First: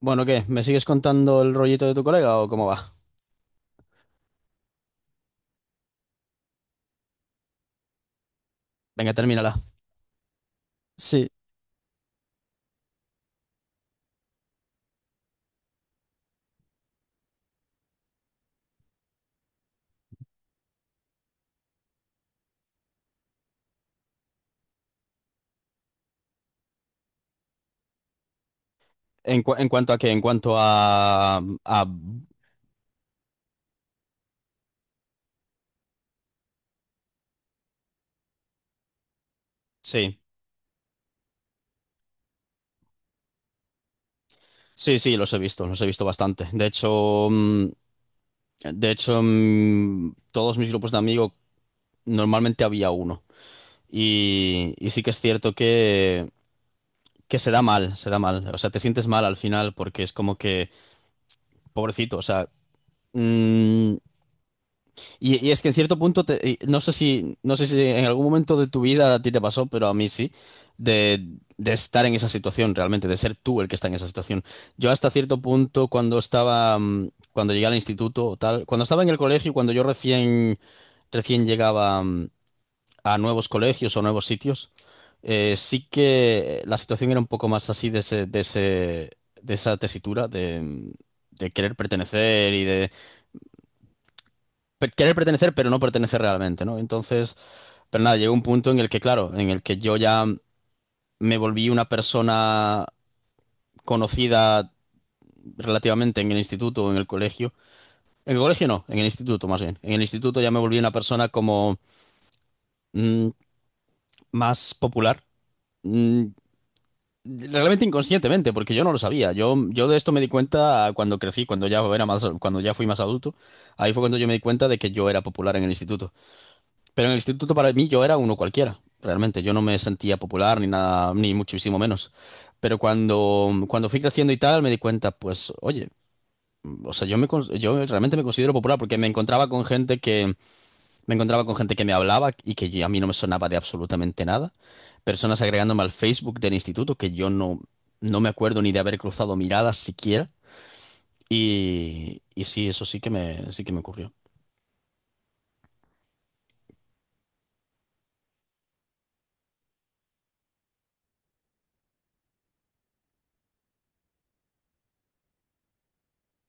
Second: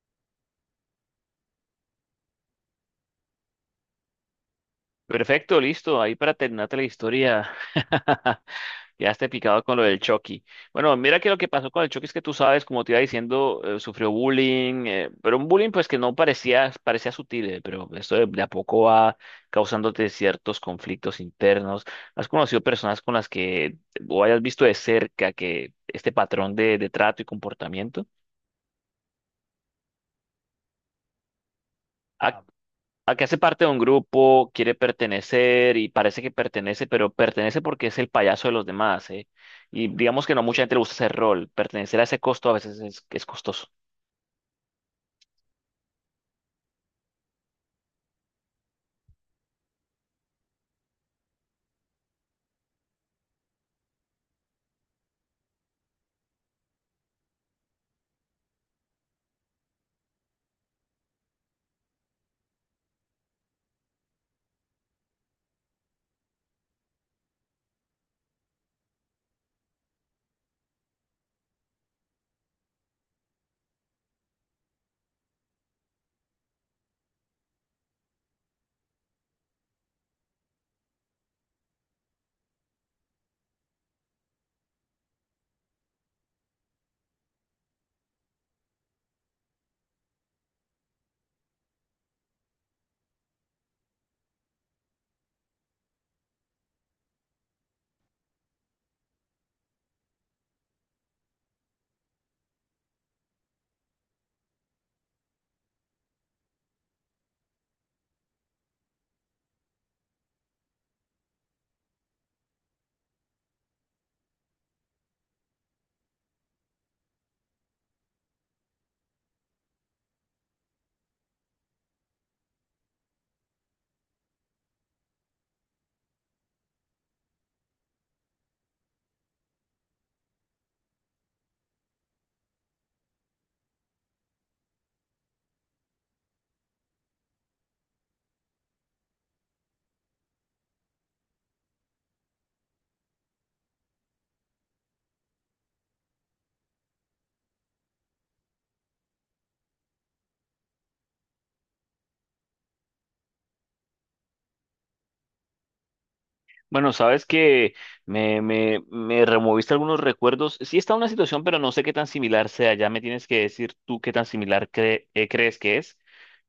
Bueno, ¿qué? ¿Me sigues contando el rollito de tu colega o cómo va? Perfecto, listo. Ahí para terminarte la historia. Ya Venga, esté termínala. picado con lo del Chucky. Bueno, mira Sí, que lo que pasó con el Chucky es que tú sabes, como te iba diciendo, sufrió bullying, pero un bullying pues que no parecía, parecía sutil, pero esto de a poco va causándote ciertos conflictos internos. ¿Has conocido personas con las que o hayas visto de cerca que este patrón de trato y comportamiento? ¿En, en cuanto a qué? En cuanto a, a- Ah, ah, acá hace parte de un grupo, quiere pertenecer y parece que pertenece, pero pertenece porque es el payaso de los demás, ¿eh? Y Sí, digamos que no mucha gente le gusta ese rol. Pertenecer a ese costo a veces es costoso. sí, sí, los he visto bastante. De hecho, de hecho, todos mis grupos de amigos normalmente había uno. Y sí que es cierto que se da mal, se da mal. O sea, te sientes mal al final porque es como que, pobrecito, o sea, mm, y es que en cierto punto, y no sé si, no sé si en algún momento de tu vida a ti te pasó, pero a mí sí, de, de estar en esa situación realmente, de ser tú el que está en esa situación. Yo hasta cierto punto, cuando estaba, cuando llegué al instituto o tal, cuando estaba en el colegio, cuando yo recién, recién llegaba a nuevos colegios o nuevos sitios, sí que la situación era un poco más así de ese, de ese, de esa tesitura de querer pertenecer y de querer pertenecer, pero no pertenecer realmente, ¿no? Entonces, pero nada, llegó un punto en el que, claro, en el que yo ya me volví una persona conocida relativamente en el instituto o en el colegio. En el colegio no, en el instituto más bien. En el instituto ya me volví una persona como mm, más popular. Mm, Realmente inconscientemente, porque yo no lo sabía. Yo de esto me di cuenta cuando crecí, cuando ya era más, cuando ya fui más adulto. Ahí fue cuando yo me di cuenta de que yo era popular en el instituto. Pero en el instituto para mí yo era uno cualquiera, realmente. Yo no me sentía popular ni nada, ni muchísimo menos. Pero cuando, cuando fui creciendo y tal, me di cuenta, pues, oye, o sea, yo me, yo realmente me considero popular porque me encontraba con gente que, me encontraba con gente que me hablaba y que a mí no me sonaba de absolutamente nada. Personas agregándome al Facebook del instituto que yo no, no me acuerdo ni de haber cruzado miradas siquiera. Y sí, eso sí que me ocurrió. Bueno, sabes que me removiste algunos recuerdos. Sí está una situación, pero no sé qué tan similar sea. Ya me tienes que decir tú qué tan similar crees que es.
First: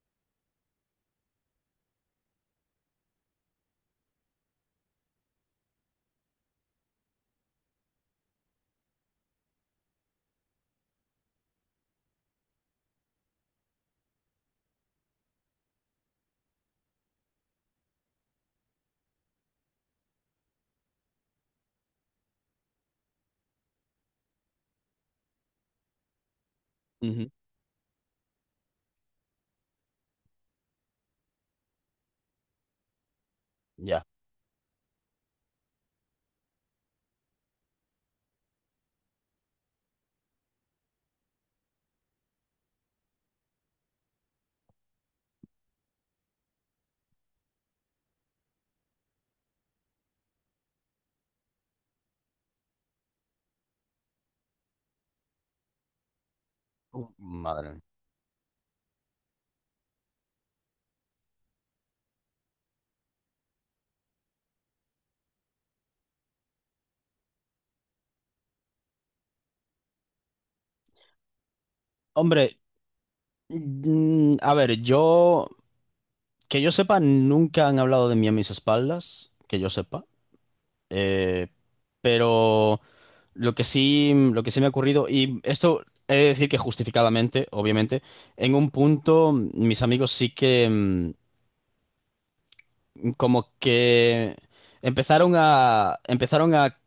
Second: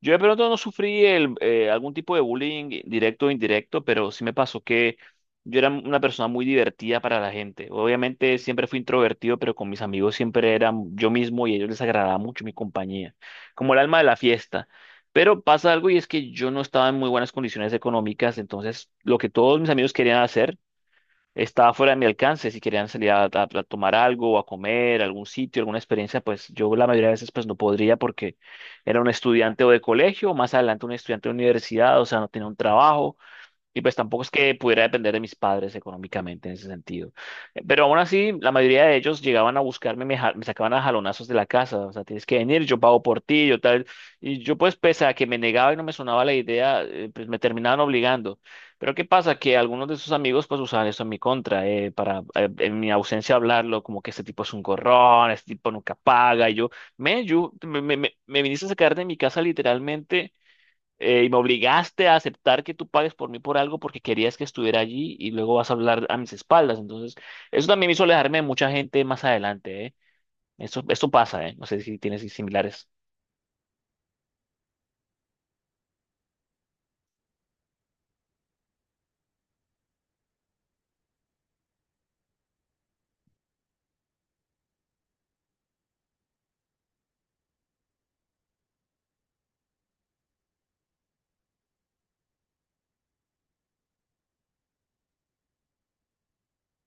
Yo de pronto no sufrí algún tipo de bullying directo o indirecto, pero sí me pasó que yo era una persona muy divertida para la gente. Obviamente siempre fui introvertido, pero con mis amigos siempre era yo mismo y a ellos les agradaba mucho mi compañía, como el alma de la fiesta. Pero pasa algo y es que yo no estaba en muy buenas condiciones económicas, entonces lo que todos mis amigos querían hacer estaba fuera de mi alcance. Si querían salir a tomar algo, o a comer, a algún sitio, alguna experiencia, pues yo la mayoría de Ujú. veces pues no podría porque era un estudiante o de colegio, o más adelante un estudiante de universidad, o sea, no tenía un trabajo. Y pues Ya. tampoco es que pudiera depender de mis padres económicamente en ese sentido. Pero aún así, la mayoría de ellos llegaban a buscarme, me sacaban a jalonazos de la casa. O sea, tienes que venir, yo pago por ti, yo tal. Y yo pues, pese a que me negaba y no me sonaba la idea, pues me terminaban obligando. Pero ¿qué pasa? Que algunos de sus amigos pues usaban eso en mi contra, para en mi ausencia hablarlo, como que este tipo es un gorrón, este tipo nunca paga. Y yo, me, yo, Madre mía. me, me, me me viniste a sacar de mi casa literalmente y me obligaste a aceptar que tú pagues por mí por algo porque querías que estuviera allí y luego vas a hablar a mis espaldas. Entonces, eso también me hizo alejarme de mucha gente más adelante, ¿eh? Eso, esto pasa, ¿eh? No sé si tienes Hombre, similares. A ver, yo, que yo sepa, nunca han hablado de mí a mis espaldas, que yo sepa. Eh, pero lo que sí me ha ocurrido, y esto he de decir que justificadamente, obviamente, en un punto mis amigos sí que como que empezaron a, empezaron a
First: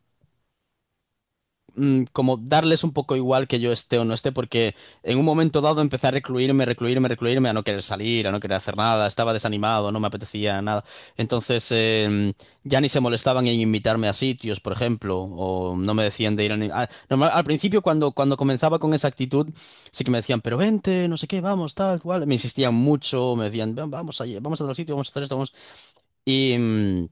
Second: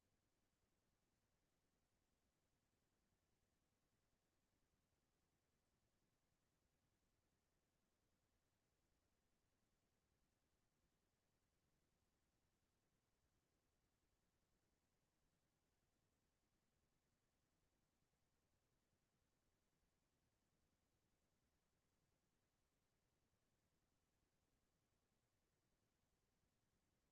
como darles un poco igual que yo esté o no esté, porque en un momento dado empecé a recluirme, recluirme, recluirme, a no querer salir, a no querer hacer nada, estaba desanimado, no me apetecía nada. Entonces ya ni se molestaban en invitarme a sitios, por ejemplo, o no me decían de ir a... al principio cuando, cuando comenzaba con esa actitud, sí que me decían, pero vente, no sé qué, vamos, tal, cual. Me insistían mucho, me decían, "Ven, vamos allí, vamos a tal sitio, vamos a hacer esto, vamos... Y...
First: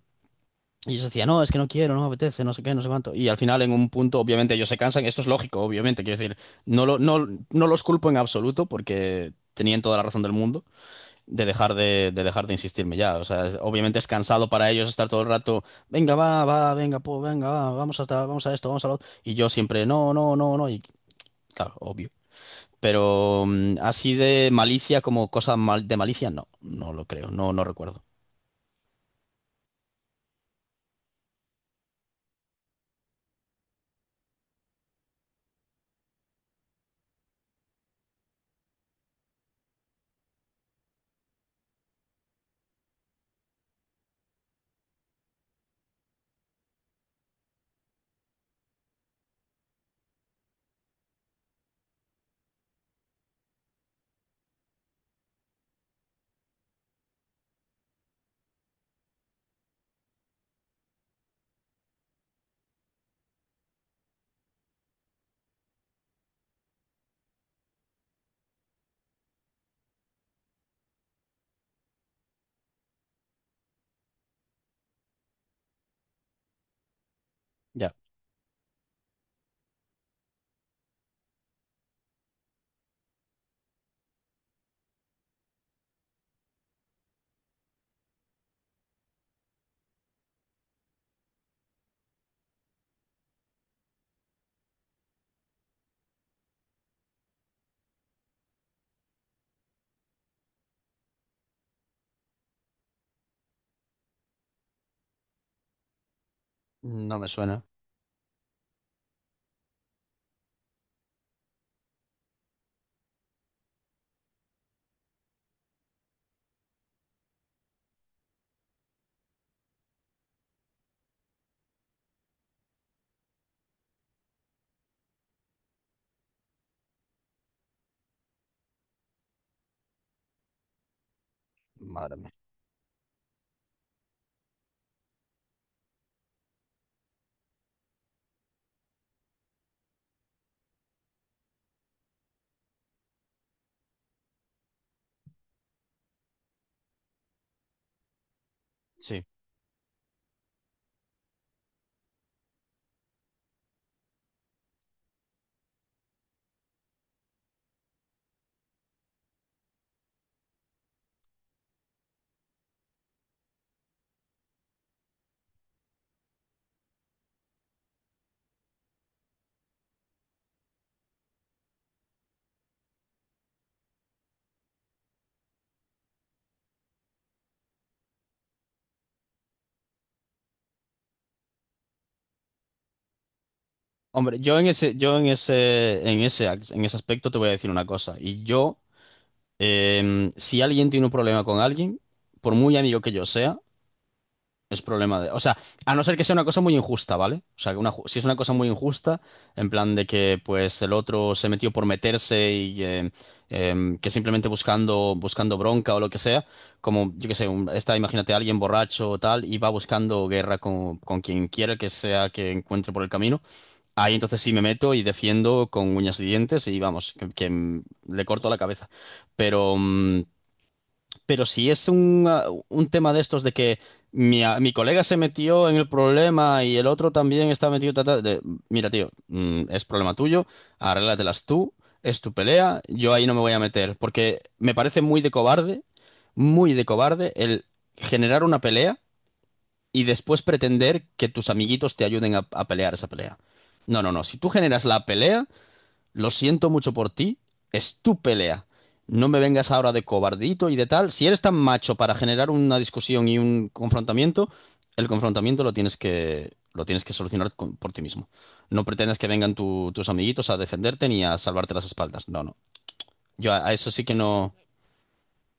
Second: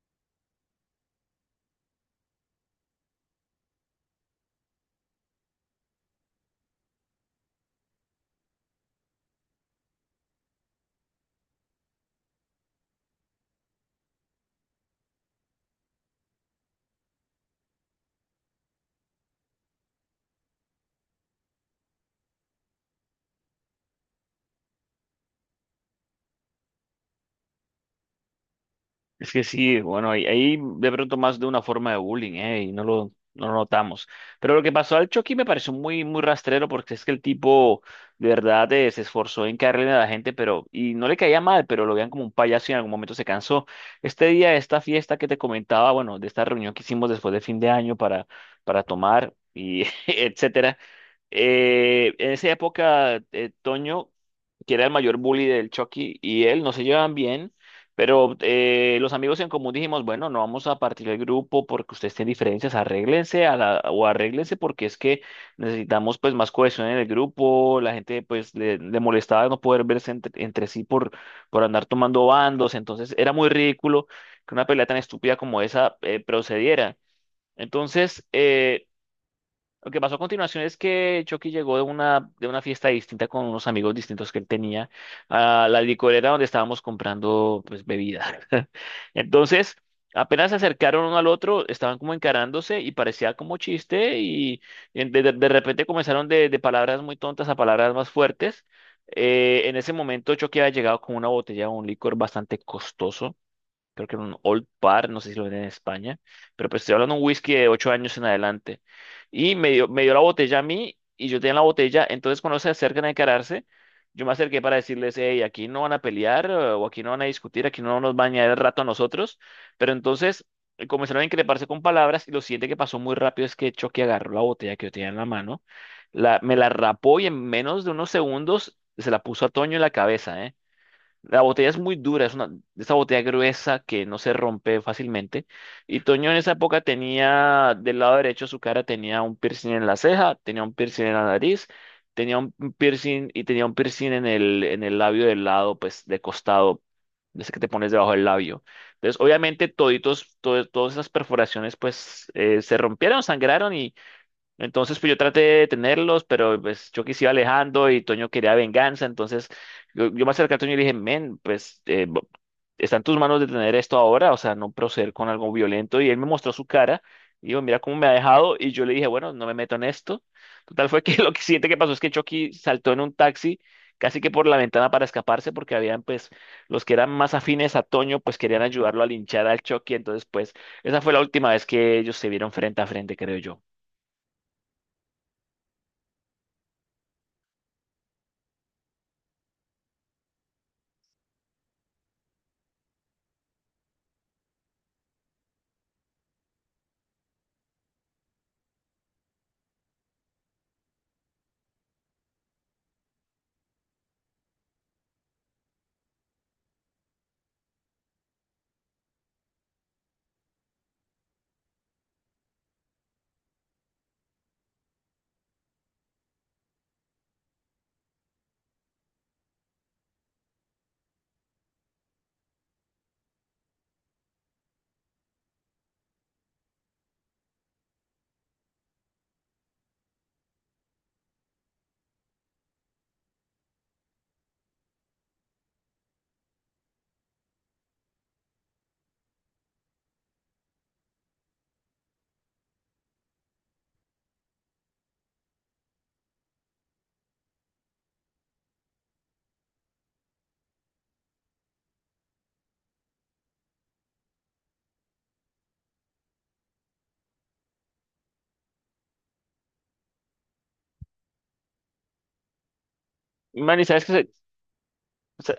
y ellos decían, no, es que no quiero, no me apetece, no sé qué, no sé cuánto. Y al final, en un punto, obviamente, ellos se cansan. Esto es lógico, obviamente. Quiero decir, no, no, no los culpo en absoluto porque tenían toda la razón del mundo de dejar de insistirme ya. O sea, obviamente es cansado para ellos estar todo el rato, venga, va, va, venga, po, venga, va, vamos a, tal, vamos a esto, vamos a lo otro. Y yo siempre, no, no, no, no. Y claro, obvio. Pero así de malicia como cosa mal, de malicia, no, no lo creo, no, no recuerdo. Es que sí, bueno, ahí de pronto más de una forma de bullying, ¿eh? Y no lo notamos. Pero lo que pasó al Chucky me pareció muy, muy rastrero porque es que el tipo de verdad se esforzó en caerle a la gente, pero, y no le caía mal, pero lo veían como un payaso y en algún momento se cansó. Este día, esta fiesta que te comentaba, bueno, de esta reunión que hicimos después de fin de año para tomar y etcétera. En esa época, Toño, que era el mayor bully del Chucky y él, no se llevan bien, pero los amigos en común dijimos, bueno, no vamos a partir el grupo porque ustedes tienen diferencias, arréglense a la, o arréglense porque es que necesitamos pues más cohesión en el grupo, la gente pues le molestaba no poder verse entre sí por andar tomando bandos, entonces era muy ridículo que una pelea tan estúpida como esa procediera. Ya, Entonces, lo que pasó a continuación es que Chucky llegó de una fiesta distinta con unos amigos distintos que él tenía a la licorera donde estábamos comprando pues bebida. Entonces, apenas se acercaron uno al otro, estaban como encarándose y parecía como chiste y de repente comenzaron de palabras muy tontas a palabras más fuertes. En ese momento Chucky había llegado con una botella de un licor bastante costoso, creo que era un Old Par, no sé si lo venden en España, pero pues estoy hablando no de un me whisky suena. de 8 años en adelante. Y me dio la botella a mí y yo tenía la botella, entonces cuando se acercan a encararse, yo me acerqué para decirles, hey, aquí no van a pelear o aquí no van a discutir, aquí no nos van a añadir el rato a nosotros, pero entonces comenzaron a increparse con palabras y lo siguiente que pasó muy rápido es que Chucky agarró la botella que yo tenía en la mano, la, me la rapó y en menos de unos segundos se la puso a Toño en la cabeza, eh. La botella es muy Madre dura, mía. es una, esa botella gruesa que no se rompe fácilmente. Y Toño en esa época tenía, del lado derecho de su cara tenía un piercing en la ceja, tenía un piercing en la nariz, tenía un piercing y tenía un piercing en en el labio del lado, pues de costado, de ese que te pones debajo del labio. Entonces, Sí. obviamente, todas esas perforaciones, pues se rompieron, sangraron y entonces, pues yo traté de tenerlos, pero pues yo quise iba alejando y Toño quería venganza. Entonces, yo me acerqué a Toño y le dije, men, pues está en tus manos detener esto ahora, o sea, no proceder con algo violento. Y él me mostró su cara y dijo, mira cómo me ha dejado. Y yo le dije, bueno, no me meto en esto. Total fue que lo que siguiente que pasó es que Chucky saltó en un taxi, casi que por la ventana para escaparse, porque habían, pues, los que eran más afines a Toño, pues querían ayudarlo a linchar al Chucky. Entonces, pues, esa fue la última vez que ellos se vieron frente a frente, creo yo. Hombre, yo en ese, en ese, en ese aspecto te voy a decir una cosa. Y yo, si alguien tiene un problema con alguien, por muy amigo que yo sea, es problema de. O sea, a no ser que sea una cosa muy injusta, ¿vale? O sea, que una si es una cosa muy injusta, en plan de que pues el otro se metió por meterse y que simplemente buscando, buscando bronca o lo que sea, como yo qué sé, está, imagínate alguien borracho o tal, y va buscando guerra con quien quiera que sea que encuentre por el camino. Ahí entonces sí me meto y defiendo con uñas y dientes y vamos, que, le corto la cabeza. Pero, pero si es un, un tema de estos de que mi, mi colega se metió en el problema y el otro también está metido, ta, ta, mira tío, es problema tuyo, arréglatelas tú, es tu pelea, yo ahí no me voy a meter, porque me parece muy de cobarde el generar una pelea y después pretender que tus amiguitos te ayuden a pelear esa pelea. No, no, no. Si tú generas la pelea, lo siento mucho por ti, es tu pelea. No me vengas ahora de cobardito y de tal. Si eres tan macho para generar una discusión y un confrontamiento, el confrontamiento lo tienes que solucionar por ti mismo. No pretendas que vengan tus amiguitos a defenderte ni a salvarte las espaldas. No, no. Yo a Manny, eso sí ¿sabes qué, que no.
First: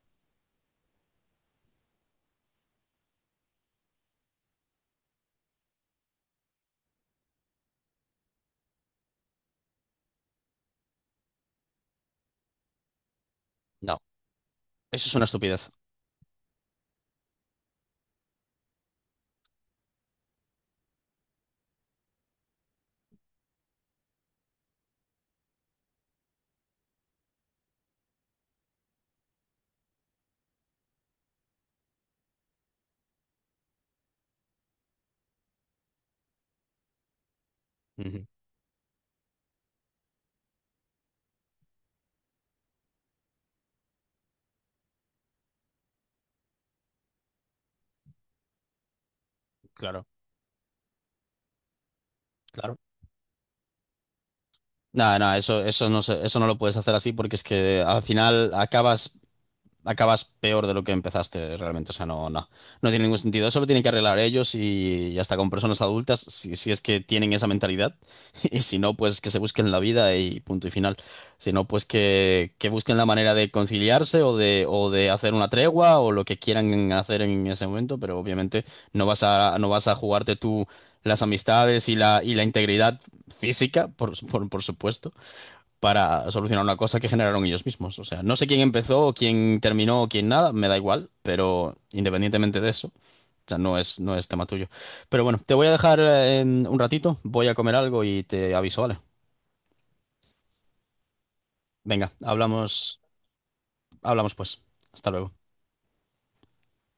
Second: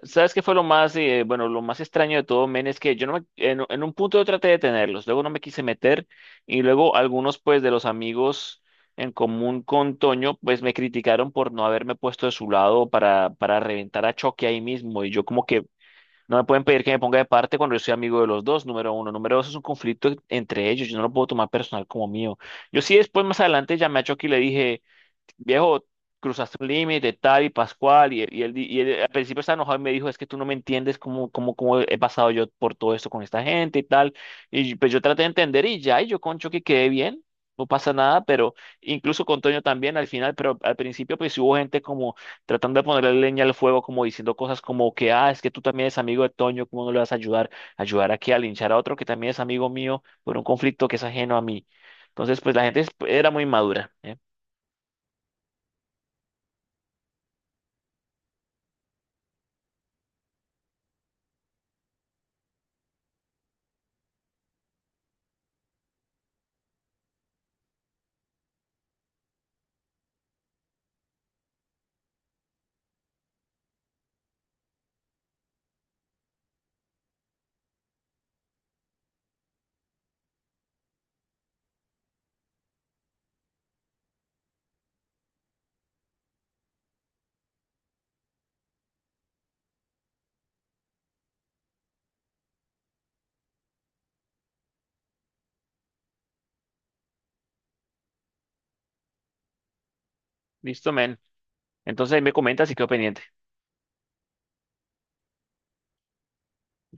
sabes qué fue lo más, bueno, lo más extraño de todo, men? Es que yo no me- en un punto yo traté de tenerlos, luego no me quise meter y luego algunos, pues, de los amigos en común con Toño, pues, me criticaron por no haberme puesto de su lado para No, reventar a Choque ahí mismo eso y es una yo como que estupidez. no me pueden pedir que me ponga de parte cuando yo soy amigo de los dos, número uno. Número dos, es un conflicto entre ellos, yo no lo puedo tomar personal como mío. Yo sí después, más adelante, llamé a Choque y le dije viejo, cruzaste un límite, tal y Pascual, y él al principio estaba enojado y me dijo, es que tú no me entiendes cómo he pasado yo por todo esto con esta gente y tal, y pues yo traté de entender y ya, y yo concho que quedé bien, no pasa nada, Ujú, pero incluso con Toño también al final, pero al principio pues sí hubo gente como tratando de ponerle leña al fuego, como diciendo cosas como que, ah, es que tú también eres amigo de Toño, ¿cómo no le vas a ayudar? ¿Ayudar aquí a linchar a otro que también es amigo mío claro, por un conflicto que es ajeno a mí? Entonces, pues la claro. gente era muy madura, ¿eh? No, no, eso no eso no lo puedes hacer así porque es que al final acabas, acabas peor de lo que empezaste realmente. O sea, no, no, no tiene ningún sentido. Eso lo tienen que arreglar ellos y hasta con personas adultas, si, si es que tienen esa mentalidad. Y si no, pues que se busquen la vida y punto y final. Si no, pues que busquen la manera de conciliarse o de hacer una tregua o lo que quieran hacer en ese momento, pero obviamente no vas a, no vas a jugarte tú las amistades y la integridad física, por supuesto para solucionar una cosa que generaron ellos mismos. O sea, no sé quién empezó, o quién terminó, o quién nada, me da igual, pero independientemente de eso, o sea, no es, no es tema tuyo. Pero bueno, te voy a dejar un ratito, voy a comer algo y te aviso, ¿vale? Listo, men. Venga, Entonces ahí me comentas si quedó hablamos, pendiente. hablamos pues. Hasta luego.